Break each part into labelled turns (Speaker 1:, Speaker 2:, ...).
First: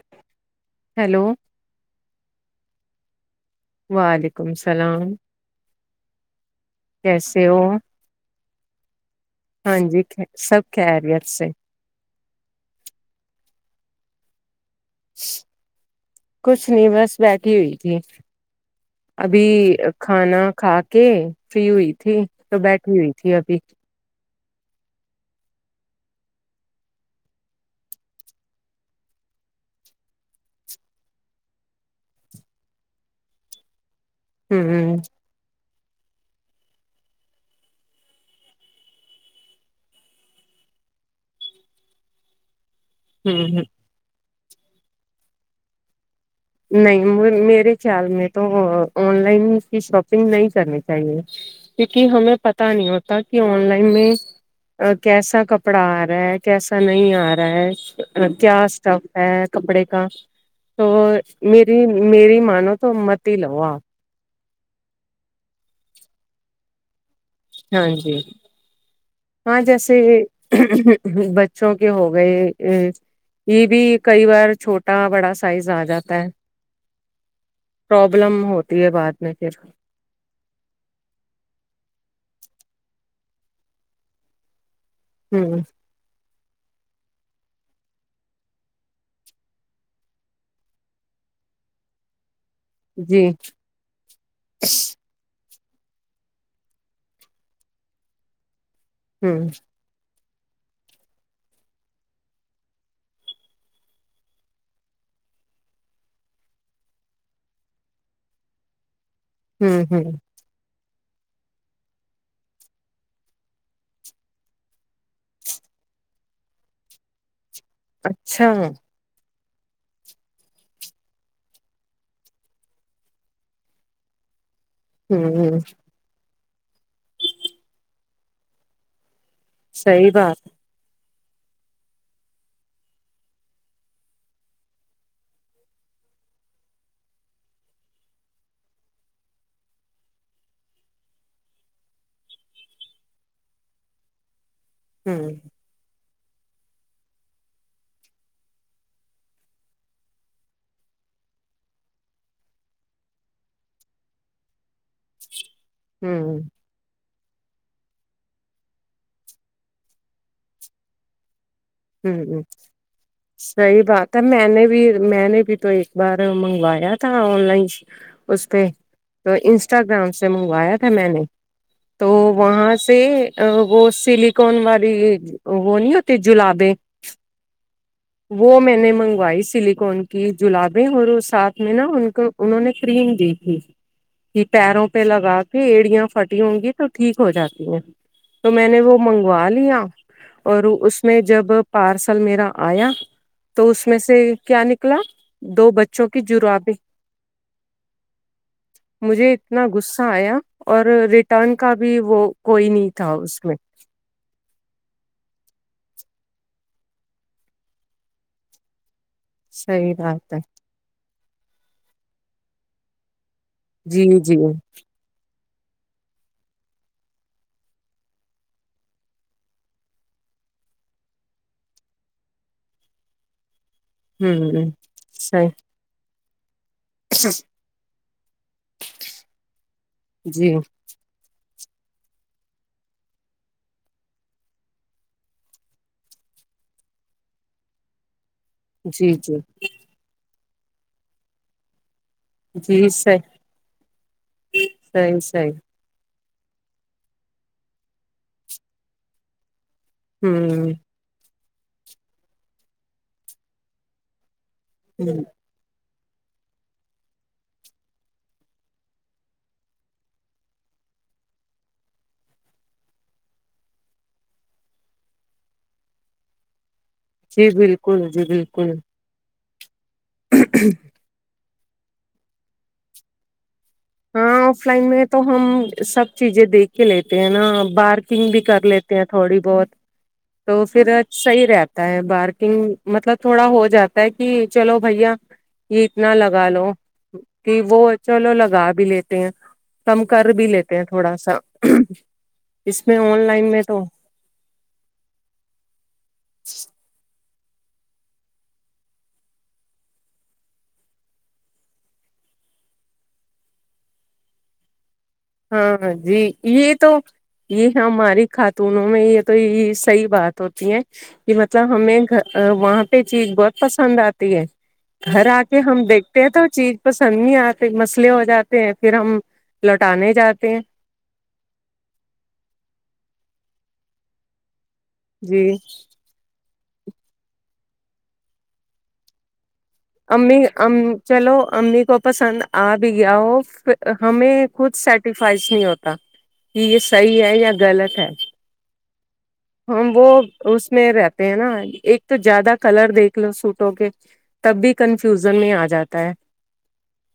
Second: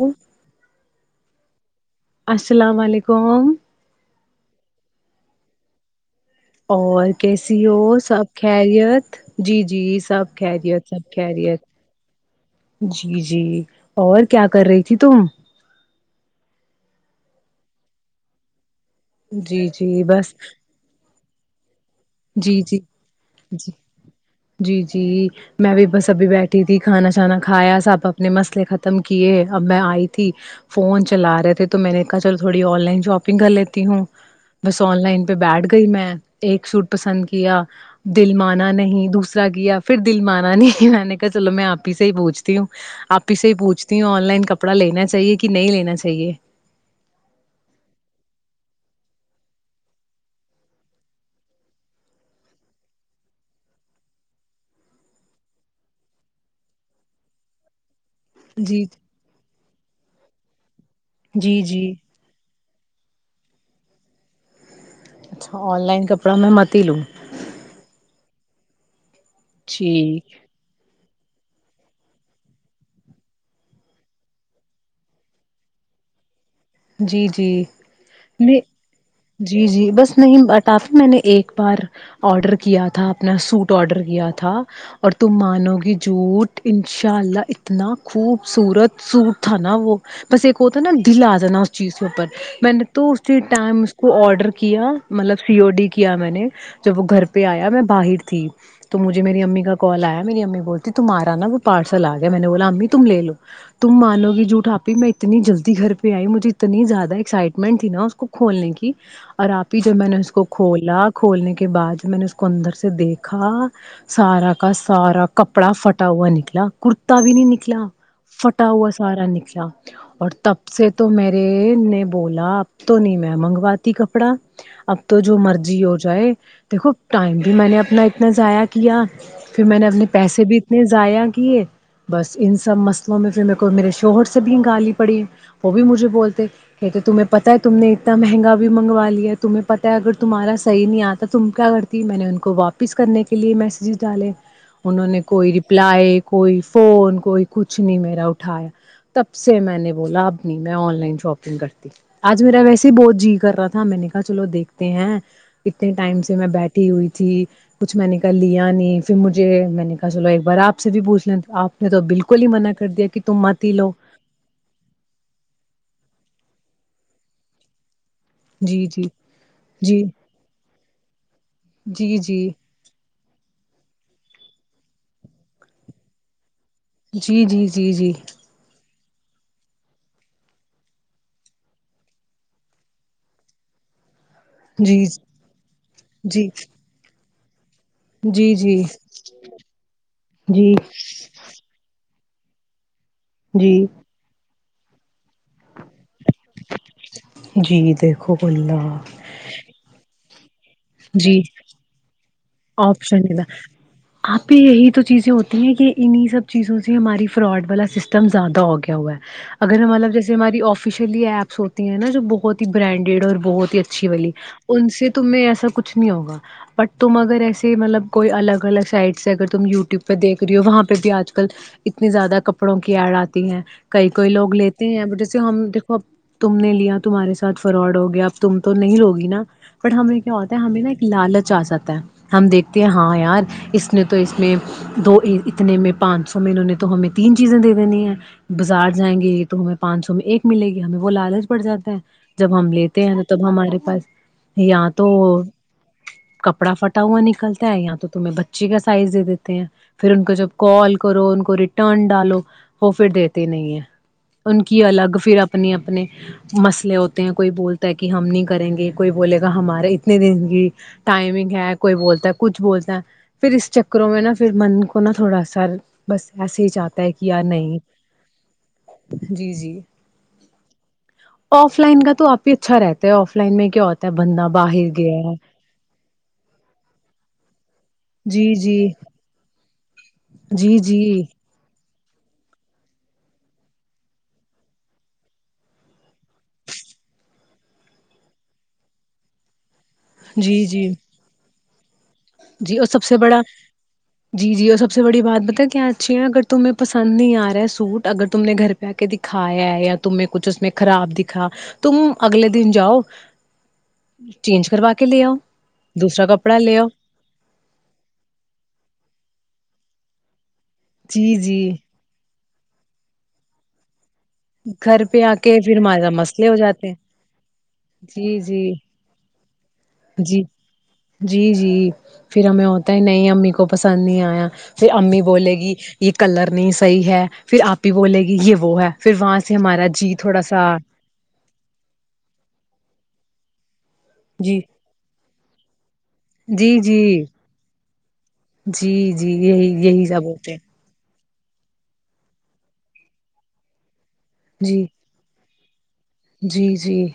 Speaker 1: hello
Speaker 2: hello
Speaker 1: السلام علیکم
Speaker 2: وعلیکم السلام
Speaker 1: اور کیسی ہو سب خیریت جی جی سب خیریت سب خیریت جی جی اور کیا کر رہی تھی تم
Speaker 2: کچھ نہیں بس بیٹٹھی ہوئی تھی ابھی
Speaker 1: جی جی بس
Speaker 2: کھانا خاکے [unintelligible] تھی تو
Speaker 1: جی جی
Speaker 2: بیٹھی ہوئی تھی ابھی
Speaker 1: جی جی جی میں بھی بس ابھی بیٹھی تھی کھانا چھانا کھایا سب اپنے مسئلے ختم کیے اب میں آئی تھی فون چلا رہے تھے تو میں نے کہا چل تھوڑی آن لائن شاپنگ کر لیتی ہوں بس
Speaker 2: ہوں
Speaker 1: آن لائن پہ بیٹھ ئی میں ایک سوٹ پسند کیا دل مانا نہیں دوسرا کیا پھر دل مانا نہیں میں نے کہا چلو میں آپ ہی سے ہی پوچھتی ہوں آپ ہی سے ہی
Speaker 2: ہ
Speaker 1: پوچھتی ہوں آن لائن کا کپڑا لینا چاہیے کہ نہیں لینا چاہیے
Speaker 2: نہیں میرے خیال میں تو آن لائن کی شاپنگ نہیں کرنی چاہیے کیونکہ ہمیں پت نہیں ہوتا کہ آن لائن میں کیسا کپڑا آ رہا ہے کیسا نہیں آ رہا ہے کیا
Speaker 1: جی
Speaker 2: اسٹف ہے کپڑے کا تو
Speaker 1: جی جی
Speaker 2: میری میری مانو تو مت ھی لاؤ اپ
Speaker 1: اچھا آن لائن کپڑا میں متی لوں
Speaker 2: ہاں جی ہاں جیسے
Speaker 1: جی
Speaker 2: بچوں کے ہو گئے ا یہ بھی کئی بار چھوٹا بڑا سائز آ جاتا ہے
Speaker 1: جی جی
Speaker 2: پرابلم
Speaker 1: میں
Speaker 2: ہوتی ہے بعد میں پھر
Speaker 1: جی جی بس نہیں اٹاف میں نے ایک بار آڈر کیا تھا اپنا سوٹ آڈر کیا تھا اور تم
Speaker 2: ہوں
Speaker 1: مانو گی جھوٹ انشاء اللہ اتنا خوبصورت سوٹ تھا نا وہ بس ایک ہوتا نا دل آ جانا چیز کے اوپر میں نے تو
Speaker 2: جی
Speaker 1: اسی ٹائم اس کو آرڈر کیا مطلب سی او ڈی کیا میں نے جب وہ گھر پہ آیا میں باہر تھی تو مجھے میری
Speaker 2: ہوں
Speaker 1: امی کا کال آیا میری امی بولتی تم آ رہا نا وہ پارسل آ گیا میں نے بولا امی تم لے لو تم مانوی جھٹ آپ م میں اتنی جلدی گھر پہ آئی مجھے اتنی زیادہ ایکسائٹمنٹ تھی نا اس کو کھولنے کی اور آپ ہی
Speaker 2: ہوں
Speaker 1: جو میں
Speaker 2: ہوں
Speaker 1: نے اس کو کھول ک کھولنے کے بعد جب میں نے اس کو اندر سے دیکھا سارا کا سارا کپڑا فٹا ہوا نکلا کرتا بھی نہیں نکلا نکلا
Speaker 2: اچھا
Speaker 1: فٹا ہوا سارا نکل اچا اور تب سے تو م نے بولا اب تو نہیں میں منگوات کپڑا اب تو
Speaker 2: ہوں
Speaker 1: جو
Speaker 2: ہ
Speaker 1: مرضی ہو جائے دیکھو ٹائم بھی میں نے اپنا اتنا ضائع کیا پھر میں نے اپنے
Speaker 2: صحیح بات
Speaker 1: پیسے بھی اتنے ضائع ے بس ان سب مسئلوں میں پھر میر کو میرے شوہر سے بھی گالی پڑی وہ بھی مجھے بول تھ کہتے تمہیں پتہ ہے تم نے اتنا مہنگا بھی منگایا تمہیں پہ ہے اگر تمہارا صح آتا تم کیا کرتی میں نے ان کو واپس کرنے کے لیے میسجز ڈالے انوں نے
Speaker 2: ہوں
Speaker 1: کوئی رپلائی کوئی فون کوئی کچھ نہیں میرا اٹھایا تب سے میں نے بولا اب نہیں میں آن لائن شاپگ کرتی آج میرا ویسے ہی بہت جی کر رہا تھا میں نے کہا چلو دیکھتے ہیں اتنے ٹائم سے
Speaker 2: ہوں
Speaker 1: میں بیٹھی ہوئی تھی تھی کچھ میں نے کہا لیا نہیں پھر مجھے میں نے کہا سو ایک بار آپ سے بھی پوچھ لیں آپ نے تو
Speaker 2: ہ ہ
Speaker 1: بالکل ہی منع کر دیا کہ تم مت ہی
Speaker 2: صحی
Speaker 1: لو
Speaker 2: بات ہے میں نے بھی میں نے بھی تو ایک بار مگ وایا تھا آن لائن اس پہ
Speaker 1: جی جی
Speaker 2: تو
Speaker 1: جی
Speaker 2: انسٹاگرام سے منگوایا تھا میں نے تو
Speaker 1: جی جی
Speaker 2: وہاں سے وہ سلییکن والی وہ ن جلاب
Speaker 1: جی جی ج
Speaker 2: وہ میں نے منگ سلیکون کی جلابیں اور ساتھ میں نا ان کو انہوں نے کریم دی تھی کہ پیروں پہ
Speaker 1: جی
Speaker 2: لگا کے ایڑیا فٹی
Speaker 1: جی
Speaker 2: ہوں گی تو ٹھیک ہو جاتی ہیں
Speaker 1: جی
Speaker 2: تو میں
Speaker 1: جی
Speaker 2: نے وہ منگوا لیا اور
Speaker 1: جی
Speaker 2: اس میں جب پارس سللمیرا آیا تو اس
Speaker 1: جی
Speaker 2: میں سے کیا نہیں اگلا دو بچوں کی جرابیں
Speaker 1: جی دیکھو اللہ
Speaker 2: مجھے اتنا غصہ آیا اور
Speaker 1: جی
Speaker 2: ریٹرن کا بھی وہ کوئی نہیں تھا
Speaker 1: آپشن
Speaker 2: اس میں
Speaker 1: ادھر آپ پہ یہی تو چیزیں ہوتی ہیں کہ انہ سب چیزوں سے ہماری فراڈ والا سسٹم زیادہ ہو گیا ہوا ہے اگر
Speaker 2: صحیح
Speaker 1: ہمطلب
Speaker 2: بات
Speaker 1: جیسے
Speaker 2: ہے
Speaker 1: ہماری آفیشلی ایپ ہوتی ہیں نا جو بہت ہی برانڈیڈ اور بہت ہی
Speaker 2: جی
Speaker 1: اچھی بلی
Speaker 2: جی ہوں
Speaker 1: ان سے ت ایس کچھ نہیں ہوگا بٹ تم اگر اگر ایسے مطلب کوئی الگ الگ سائٹس اگر تم یوٹیوب پہ دیکھ رہی ہو وہاں پہ بھی آج کل اتنی زیادہ کپڑوں کی ایڈ آتی ہیں کئی کوئی لوگ لیتے ہیں اب جیسے
Speaker 2: صحیح
Speaker 1: ہم دیکو تم نے لیا تمہارے سات فراڈ ہو گیا اب تم تو نہیں لوگی نا بٹ ہمیں کیا
Speaker 2: جی
Speaker 1: ہوتا ہے ہمیں نا ایک لالچ اجازت ہے ہم دیکھتے ہیں ہاں یار اس نے تو اس میں دو اتنے میں پانچ سو میں انہوں نے تو ہمیں تین چیزیں دے دینی ہیں بازار
Speaker 2: جی
Speaker 1: جائیں گے
Speaker 2: جی
Speaker 1: تو ہمیں پانچ سو میں ایک ملے گی ہمیں وہ لالچ پڑ جاتا ہے جب ہم
Speaker 2: جی صحیح
Speaker 1: لیتے ہیں نا تب ہمارے پاس اں تو
Speaker 2: صحیح صحیح
Speaker 1: کپڑا فٹا تا ہوا نکلتا ہے یہاں تو تمہیں بچی کا سائز دے دیتے ہیں پھر ان کو جب
Speaker 2: ہوں
Speaker 1: کال کرو ان کو کو ریٹرن ڈالو وہ پھر دیتے نہیں ہیں ان کی الگ
Speaker 2: جی
Speaker 1: پھر اپنی اپنے مسئلے ہوتے ہیں کوئی بولتا ہے کہ ہم نہیں کریں گے کوئی بولے گا ہمارے اتنے دن کی ٹائمنگ ہے کوئی بولتا ہے کچھ بولتا ہے پھر اس چکروں میں نا پھر من کو نا تھوڑا ا سر بس ایسے ہی چانتا
Speaker 2: جی بالکل جی بالکل
Speaker 1: جی جی
Speaker 2: [unintelligible]
Speaker 1: آف لائن کا تو آپ ہی اچھا رہتا ہے آف لائن میں کیا ہوتا ہے
Speaker 2: ہاں
Speaker 1: بندہ
Speaker 2: آف لائن
Speaker 1: باہر
Speaker 2: میں
Speaker 1: گیا
Speaker 2: تو
Speaker 1: ہے
Speaker 2: ہم سب چیزیں دیکھ کے لیتے ہیں نا بارکنگ بھی
Speaker 1: جی
Speaker 2: کر
Speaker 1: جی
Speaker 2: لیتے ہیں تھوڑی بہت تو
Speaker 1: جی
Speaker 2: پھر
Speaker 1: جی
Speaker 2: صحیح رہپ ہے بارکنگ مطلب تھوڑا ہو جاتا ہے کہ چلو بھیا یہ اتنا لگا لو کہ وہ چلو لگا بھی لیتے ہیں کم کر بھی
Speaker 1: جی
Speaker 2: لیتے ہیں
Speaker 1: جی
Speaker 2: تھوڑا سا [unintelligible]
Speaker 1: جی اور
Speaker 2: اس میں
Speaker 1: سب سے
Speaker 2: آن
Speaker 1: بڑا
Speaker 2: لائن میں تو
Speaker 1: جی جی اور سب سے بڑی بات بت کیا اچھی ہے اگر تمہیں پسند نہیں آ رہ سوٹ اگر تم نے گھر پہ آ کے دکھایا ہے یا تم نے کچھ اس میں خراب دکھا تم اگلے دن جاؤ چینج کروا کے لے آؤ
Speaker 2: ہاںاں جی
Speaker 1: دوسرا کپڑا
Speaker 2: یہ
Speaker 1: لے آؤ
Speaker 2: تو یہ ہماری خاتونوں میں یہ تو یہ صحیح بات توتی ہے کہ
Speaker 1: جی جی
Speaker 2: مطلب ہمیں وہاں پہ چیز بہت پسند آتی
Speaker 1: پہ
Speaker 2: گھر آ کے ہم
Speaker 1: پھر ہمارے ساتھ
Speaker 2: دیکھتے ہیں تو
Speaker 1: مسئلے ہو
Speaker 2: چیز
Speaker 1: جاتے ہیں
Speaker 2: پسند نہیں آتی مسئلے ہو
Speaker 1: جی
Speaker 2: جاتے
Speaker 1: جی
Speaker 2: ہیں پھر ہم لو
Speaker 1: جی جی جی پھر ہمیں ہوتا ہے نہیں ہم کو پسند نہیں آیا پ امی
Speaker 2: جی
Speaker 1: بولے گی یہ کلر نی صحیح ہے پھر آپ ہی بولے گی یہ وہ ہے پھر وہاں سے ہمارا جی تھوڑا
Speaker 2: امی
Speaker 1: سا
Speaker 2: چلو امی کو پسند آ بیاں ہمیں
Speaker 1: جی
Speaker 2: خود سیٹیفائز نہیں ہوتا کہ
Speaker 1: جی
Speaker 2: یہ
Speaker 1: جی
Speaker 2: صحیح ہے یا غلط ہے
Speaker 1: جی جی یہی
Speaker 2: ہم
Speaker 1: یہی
Speaker 2: وہ
Speaker 1: سب ہوتے ہیں
Speaker 2: اس میں رہتا نا ایک تو زیادہ کلر دیکھ لو سوٹوں کے تب بھی
Speaker 1: جی
Speaker 2: کنفیوزن میں آ ج
Speaker 1: جی جی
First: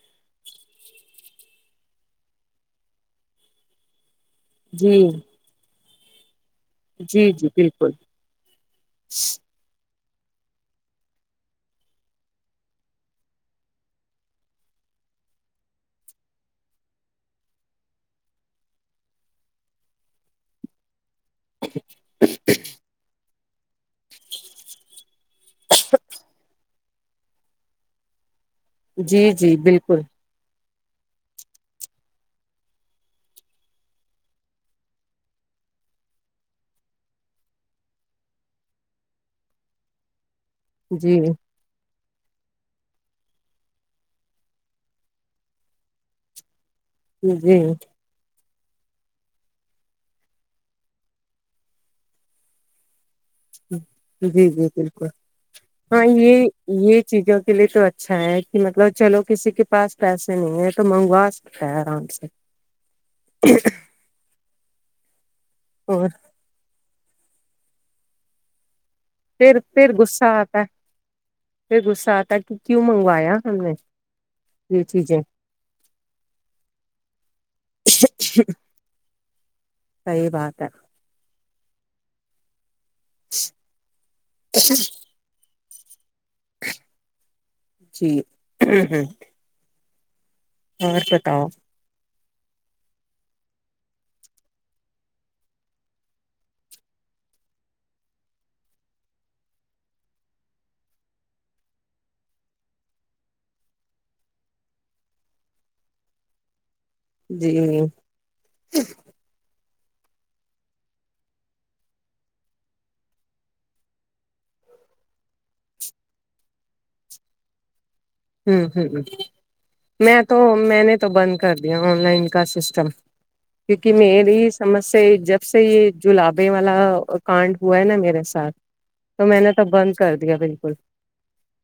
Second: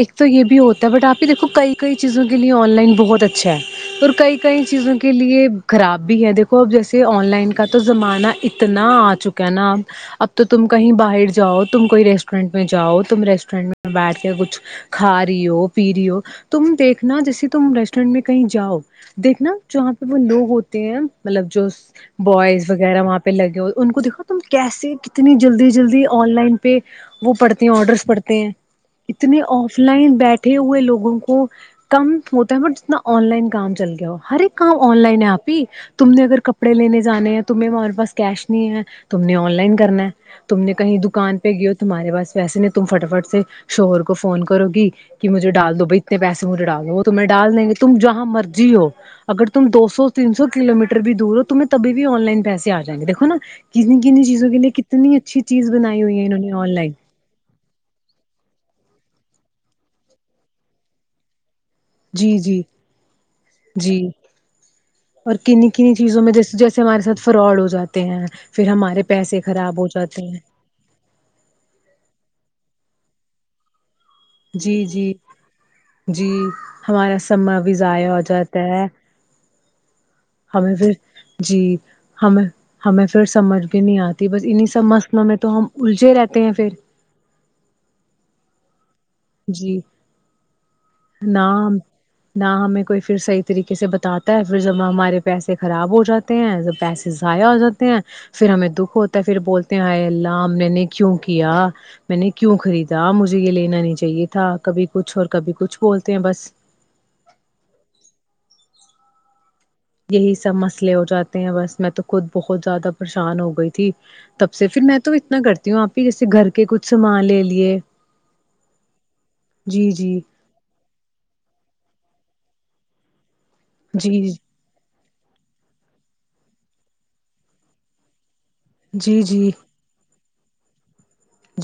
Speaker 1: ایک تو یہ بھی ہوتا ہے بٹ آپ دیکھو کئی کئی چیزوں کے لیے آن لائن بہت اچھا ہے اور کئی کئی چیزوں
Speaker 2: جی
Speaker 1: کے لیے خراب بھی ہے کو اب جیسے آن
Speaker 2: جی جی
Speaker 1: لائن کا تو
Speaker 2: بالکل
Speaker 1: زمانہ اتنا آ چکا ہے نہ اب اب تو تم کہیں باہر جاؤ تم کوئی ریسٹورینٹ جاؤ تم ریسٹورینٹ میں بیٹھ کے کچھ کھا رہی ہو پی رہی ہو تم دیکھنا جیسے تم ریسٹورینٹ میں کہیں جاؤ دیکھنا جہاں پہ وہ لوگ ہوتے ہیں مطلب جو بوائز وغیرہ وہاں پہ لگے ہوئے ان کو دیکھو تم کیسے کتنی جلدی جلدی آن لائن پہ وہ پڑھتے ہیں آرڈرس پڑھتے ہیں
Speaker 2: جی
Speaker 1: اتنے
Speaker 2: جی
Speaker 1: آف
Speaker 2: بالکل
Speaker 1: لائن بیٹھے ہوئے لوگوں کو کم ہوتا ہے بٹ جتنا آن لائن کام چل گیا ہو ہر ایک کام آن لائن ہے آپی تم نے اگر کپڑے لینے جانے ہیں تم ہمارے پاس کیش نہیں ہے تم نے آن لائن کرنا تم نے کہیں
Speaker 2: جی
Speaker 1: دکان پہ گیا تمہارے پس ویسے نہیں تم فٹا فٹ سے شوہر کو فون کرو گی کہ مجھے ڈال دو بائی اتنے پیسے مجھے ڈال دو وہ تمہیں ڈال
Speaker 2: جی
Speaker 1: دیں گے تم جہاں مرضی اگر تم دو سو تین سو کلومیٹر بھی دور ہو تمہیں کبھی بھی ان لائن پیسے اجائیں گے دیکھو نا جی کتنی کتنی چیزوں کے
Speaker 2: جی
Speaker 1: لیے
Speaker 2: بالکل
Speaker 1: کتنی اچھی چیز بنائی
Speaker 2: ہاں
Speaker 1: ہوئی ہے انوں
Speaker 2: یہ
Speaker 1: نے آن لائن
Speaker 2: یہ چیزوں کے لیے تو اچھا ہے کہ مطلب مطلب چلو کسی کے پاس پیسے نہیں ہے تو منگوا سکتا ہے آرام سے
Speaker 1: جی جی جی اور کننی کننی
Speaker 2: اور
Speaker 1: چیزوں میں جیسے جیسے ہمارے ساتھ فراڈ ہو جاتے ہیں پھر ہمارے پیسے
Speaker 2: پھر
Speaker 1: خراب ہو
Speaker 2: پھر
Speaker 1: جاتے
Speaker 2: غصہ
Speaker 1: ہیں
Speaker 2: آتا ہے پھر غصہ آتا ہے کہ کیوں منگو وایا ہم نے
Speaker 1: جی
Speaker 2: یہ
Speaker 1: جی
Speaker 2: چیزیں
Speaker 1: جی ہمارا سماں بھی ضائع ہو جاتا ہے
Speaker 2: صحیح بات ہے
Speaker 1: ہمیں پھر جی ہمیں ہمیں پھر سمجھ بھی نہیں آتی بس انہیں سب مسلوں میں تو ہم الجے رہتے ہیں پھر
Speaker 2: جی ہہمہم
Speaker 1: جی
Speaker 2: اور
Speaker 1: نہ
Speaker 2: بتاؤ
Speaker 1: ہم نہ ہمیں کوئی پھر صحیح طریقے سے بتاتا ہے پھر جب ہمارے پیسے خراب ہو جاتے ہیں جب پیسے ضائع ہو جاتے ہیں پھر ہمیں دکھ ہوتا ہے پھر بولتے ہیں ہائے اللہ میں نے کیوں کیا میں نے کیوں خریدا مجھے یہ لینا نہیںاہی چاہیے تھا کبھی کچھ اور کبھی کچھ بولتے ہیں بس
Speaker 2: جی
Speaker 1: یہی سب مسئلے ہو جاتے ہیں بس میں تو خود بہت زیادہ پریشان ہو گئی تھی تب سے پھر میں تو اتنا کرتی ہوں آپ ہی جیسے گھر کے کچھ سامان لے لیے
Speaker 2: ہ ہ ہ
Speaker 1: جی جی
Speaker 2: میں تو میں نے تو بند کر دیا آن لائن کا سسٹم کیونکہ
Speaker 1: جی
Speaker 2: میری سمسیا جب سے یہ جو لبے والا کانڈ ہوا ہے نا میرے ساتھ
Speaker 1: جی
Speaker 2: تو میں
Speaker 1: جی
Speaker 2: نے تو بند کر دیا بالکل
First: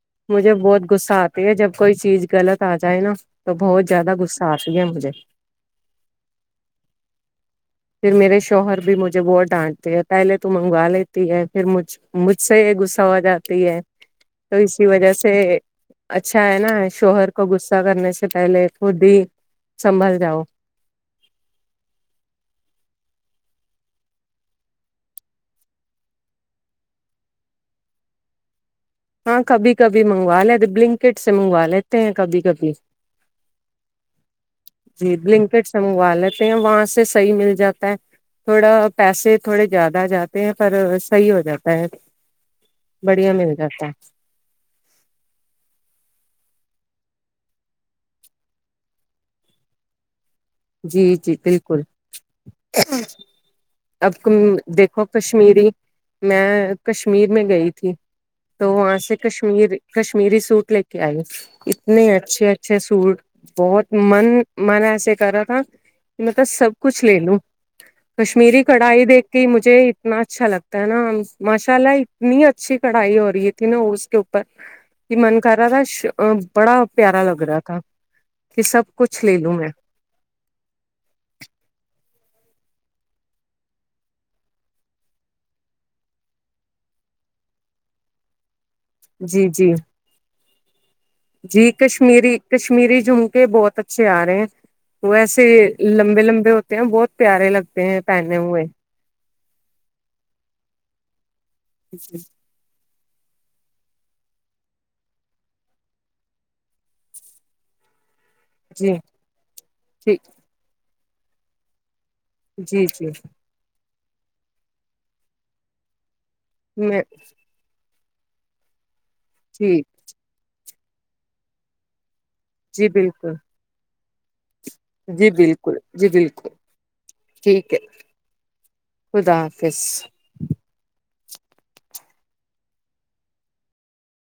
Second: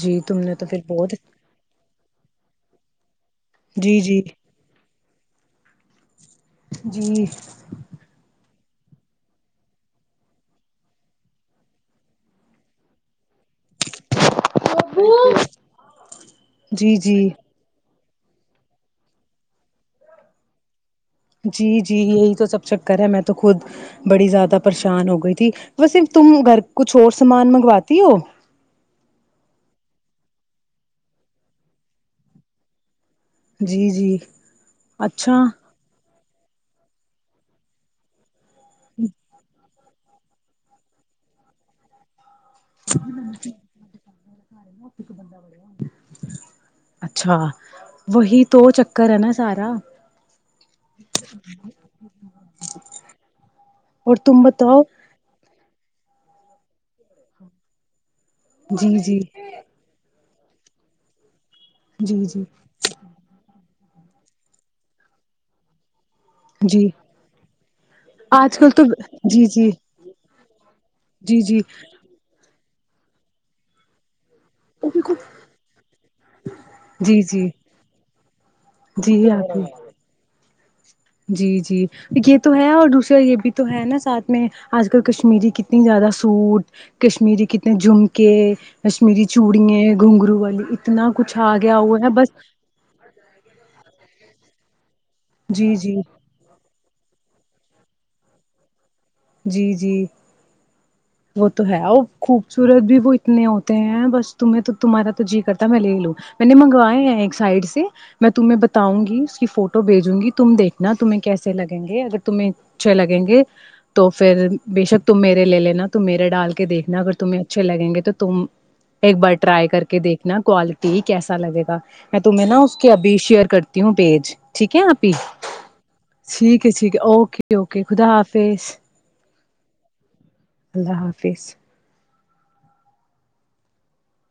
Speaker 1: جی تم
Speaker 2: مجھے
Speaker 1: نے تو پھر
Speaker 2: بہت غصہ آتا جب کوئی چیز غلط آ جائے نا تو بہت
Speaker 1: جی
Speaker 2: زیادہ
Speaker 1: جی
Speaker 2: غصہ آ گیا مجھے
Speaker 1: جی
Speaker 2: پھر میرے شوہر بھی مجھے وہہ ڈانٹتی ہے پہلے تو منگوا لیتی ہے پھر مجھ مجھ سے یہ غصہ ہو جات ہے تو اسی وجہ سے اچھا ہے نا
Speaker 1: جی جی
Speaker 2: شوہر کو غصہ کرنے سے سے پہلے خود ہی سنبھال جاؤ
Speaker 1: جی جی یہی تو سب چکر ہے میں تو خود بڑی زیادہ پریشان ہو گئی تھی بسےف تم گھر کچھ اور سامان منگواتی ہو
Speaker 2: ہاں کبھی کبھی منگوا لیتے بلنکٹ سے منگوا لیتے ہیں کبھی کبھی
Speaker 1: جی جی
Speaker 2: جی
Speaker 1: اچھا
Speaker 2: بلنکڈ سو والالت ہیں وہاں سے صحیح مل جاتا ہے تھوڑا پیسے تھوڑے زیادہ جاتے ہیں پر صحیح ہو جاتا ہے بڑھیا مل جاتا
Speaker 1: ارے میں ہپ ایک بند بڑ اچھا وہی تو چکر ہے نا سارا
Speaker 2: جی جی بالکل اب
Speaker 1: اور تم بتاؤ
Speaker 2: دیکھو کشمیری میں کشمیر میں گئی تھی تو
Speaker 1: جی
Speaker 2: وہاں سے
Speaker 1: جی
Speaker 2: کشمیر کش کش ممیری سوٹ لے کے آئی اتنے
Speaker 1: جی جی
Speaker 2: اچھے اچھے سوٹ بہت من منے کرا [unintelligible] تات [unintelligible] میںلب سب
Speaker 1: جی
Speaker 2: کچھ لے لوں
Speaker 1: آج
Speaker 2: کشمیری
Speaker 1: کل تو
Speaker 2: کڑھائی دیکھ
Speaker 1: جی
Speaker 2: کے
Speaker 1: جی
Speaker 2: مجھے اتنا اچھا لگتا ہے نا
Speaker 1: جی جی
Speaker 2: ماشاء اللہ اتنی ا اچھی کڑھائی ہو رہی تھی نا کے اوپر کہ من کر رہا تھا بڑا
Speaker 1: جی
Speaker 2: پیارا لگ
Speaker 1: جی
Speaker 2: رہا تھا کہ سب
Speaker 1: جی
Speaker 2: کچھ لے لوں
Speaker 1: آپ
Speaker 2: میں
Speaker 1: جی جی یہ تو ہے اور دوسرا یہ بھی تو ہے نا ساتھ میں آج کل کشمیری کتنی زیادہ سوٹ کشمیری کتنے جھمکے کشمیری
Speaker 2: جی
Speaker 1: چوڑی
Speaker 2: جی
Speaker 1: گھونگھرو والی اتنا کچھ آ
Speaker 2: جی
Speaker 1: گیا وہ ہے بس
Speaker 2: کشمیری کشمیری جھمکے بہت اچھے آ رہے ہیں وہ ایسے
Speaker 1: جی جی
Speaker 2: لمبے لمبے ہوتے ہیں بہت پیارے لگتے ہیں پہنے ہوئے
Speaker 1: جی جی وہ تو ہے اور خوبصورت بھی وہ اتنے ہوتے ہیں بس تیں تو تمہارا تو جی کرتا میں لے لوں میں نے منگوائے ہیں ایک سائڈ سے میں تمہ
Speaker 2: جی
Speaker 1: بتاؤ گی اس کی فوٹو بھیجوں
Speaker 2: ٹھیک
Speaker 1: گی تم دیکھ نہ تمہیں کیس لگیں گے اگر تمہیں
Speaker 2: جی
Speaker 1: اچھے
Speaker 2: جی
Speaker 1: لگیں گے تو پھر بے شک تم میرے لے لینا توم میں ڈال کے دیکنا
Speaker 2: میں
Speaker 1: اگر تمہیں اچھے لگیں گ تو تم ایک بار ٹرائی کر
Speaker 2: ٹھیک
Speaker 1: کے دیکھنا کوالٹی ٹھیک ایسا لگے گا میں تمہیں نا اس
Speaker 2: جی
Speaker 1: کے ابھی
Speaker 2: بالکل
Speaker 1: شیئر کرتی ہوں پیج [inaudible] ٹھیک ہے آپ ہی
Speaker 2: جی بالکل جی بالکل
Speaker 1: ٹھیک ہے ٹھیک ہے اوکے
Speaker 2: ٹھیک ہے
Speaker 1: اوکے خدا حافظ
Speaker 2: خدا حافظ
Speaker 1: تحافظ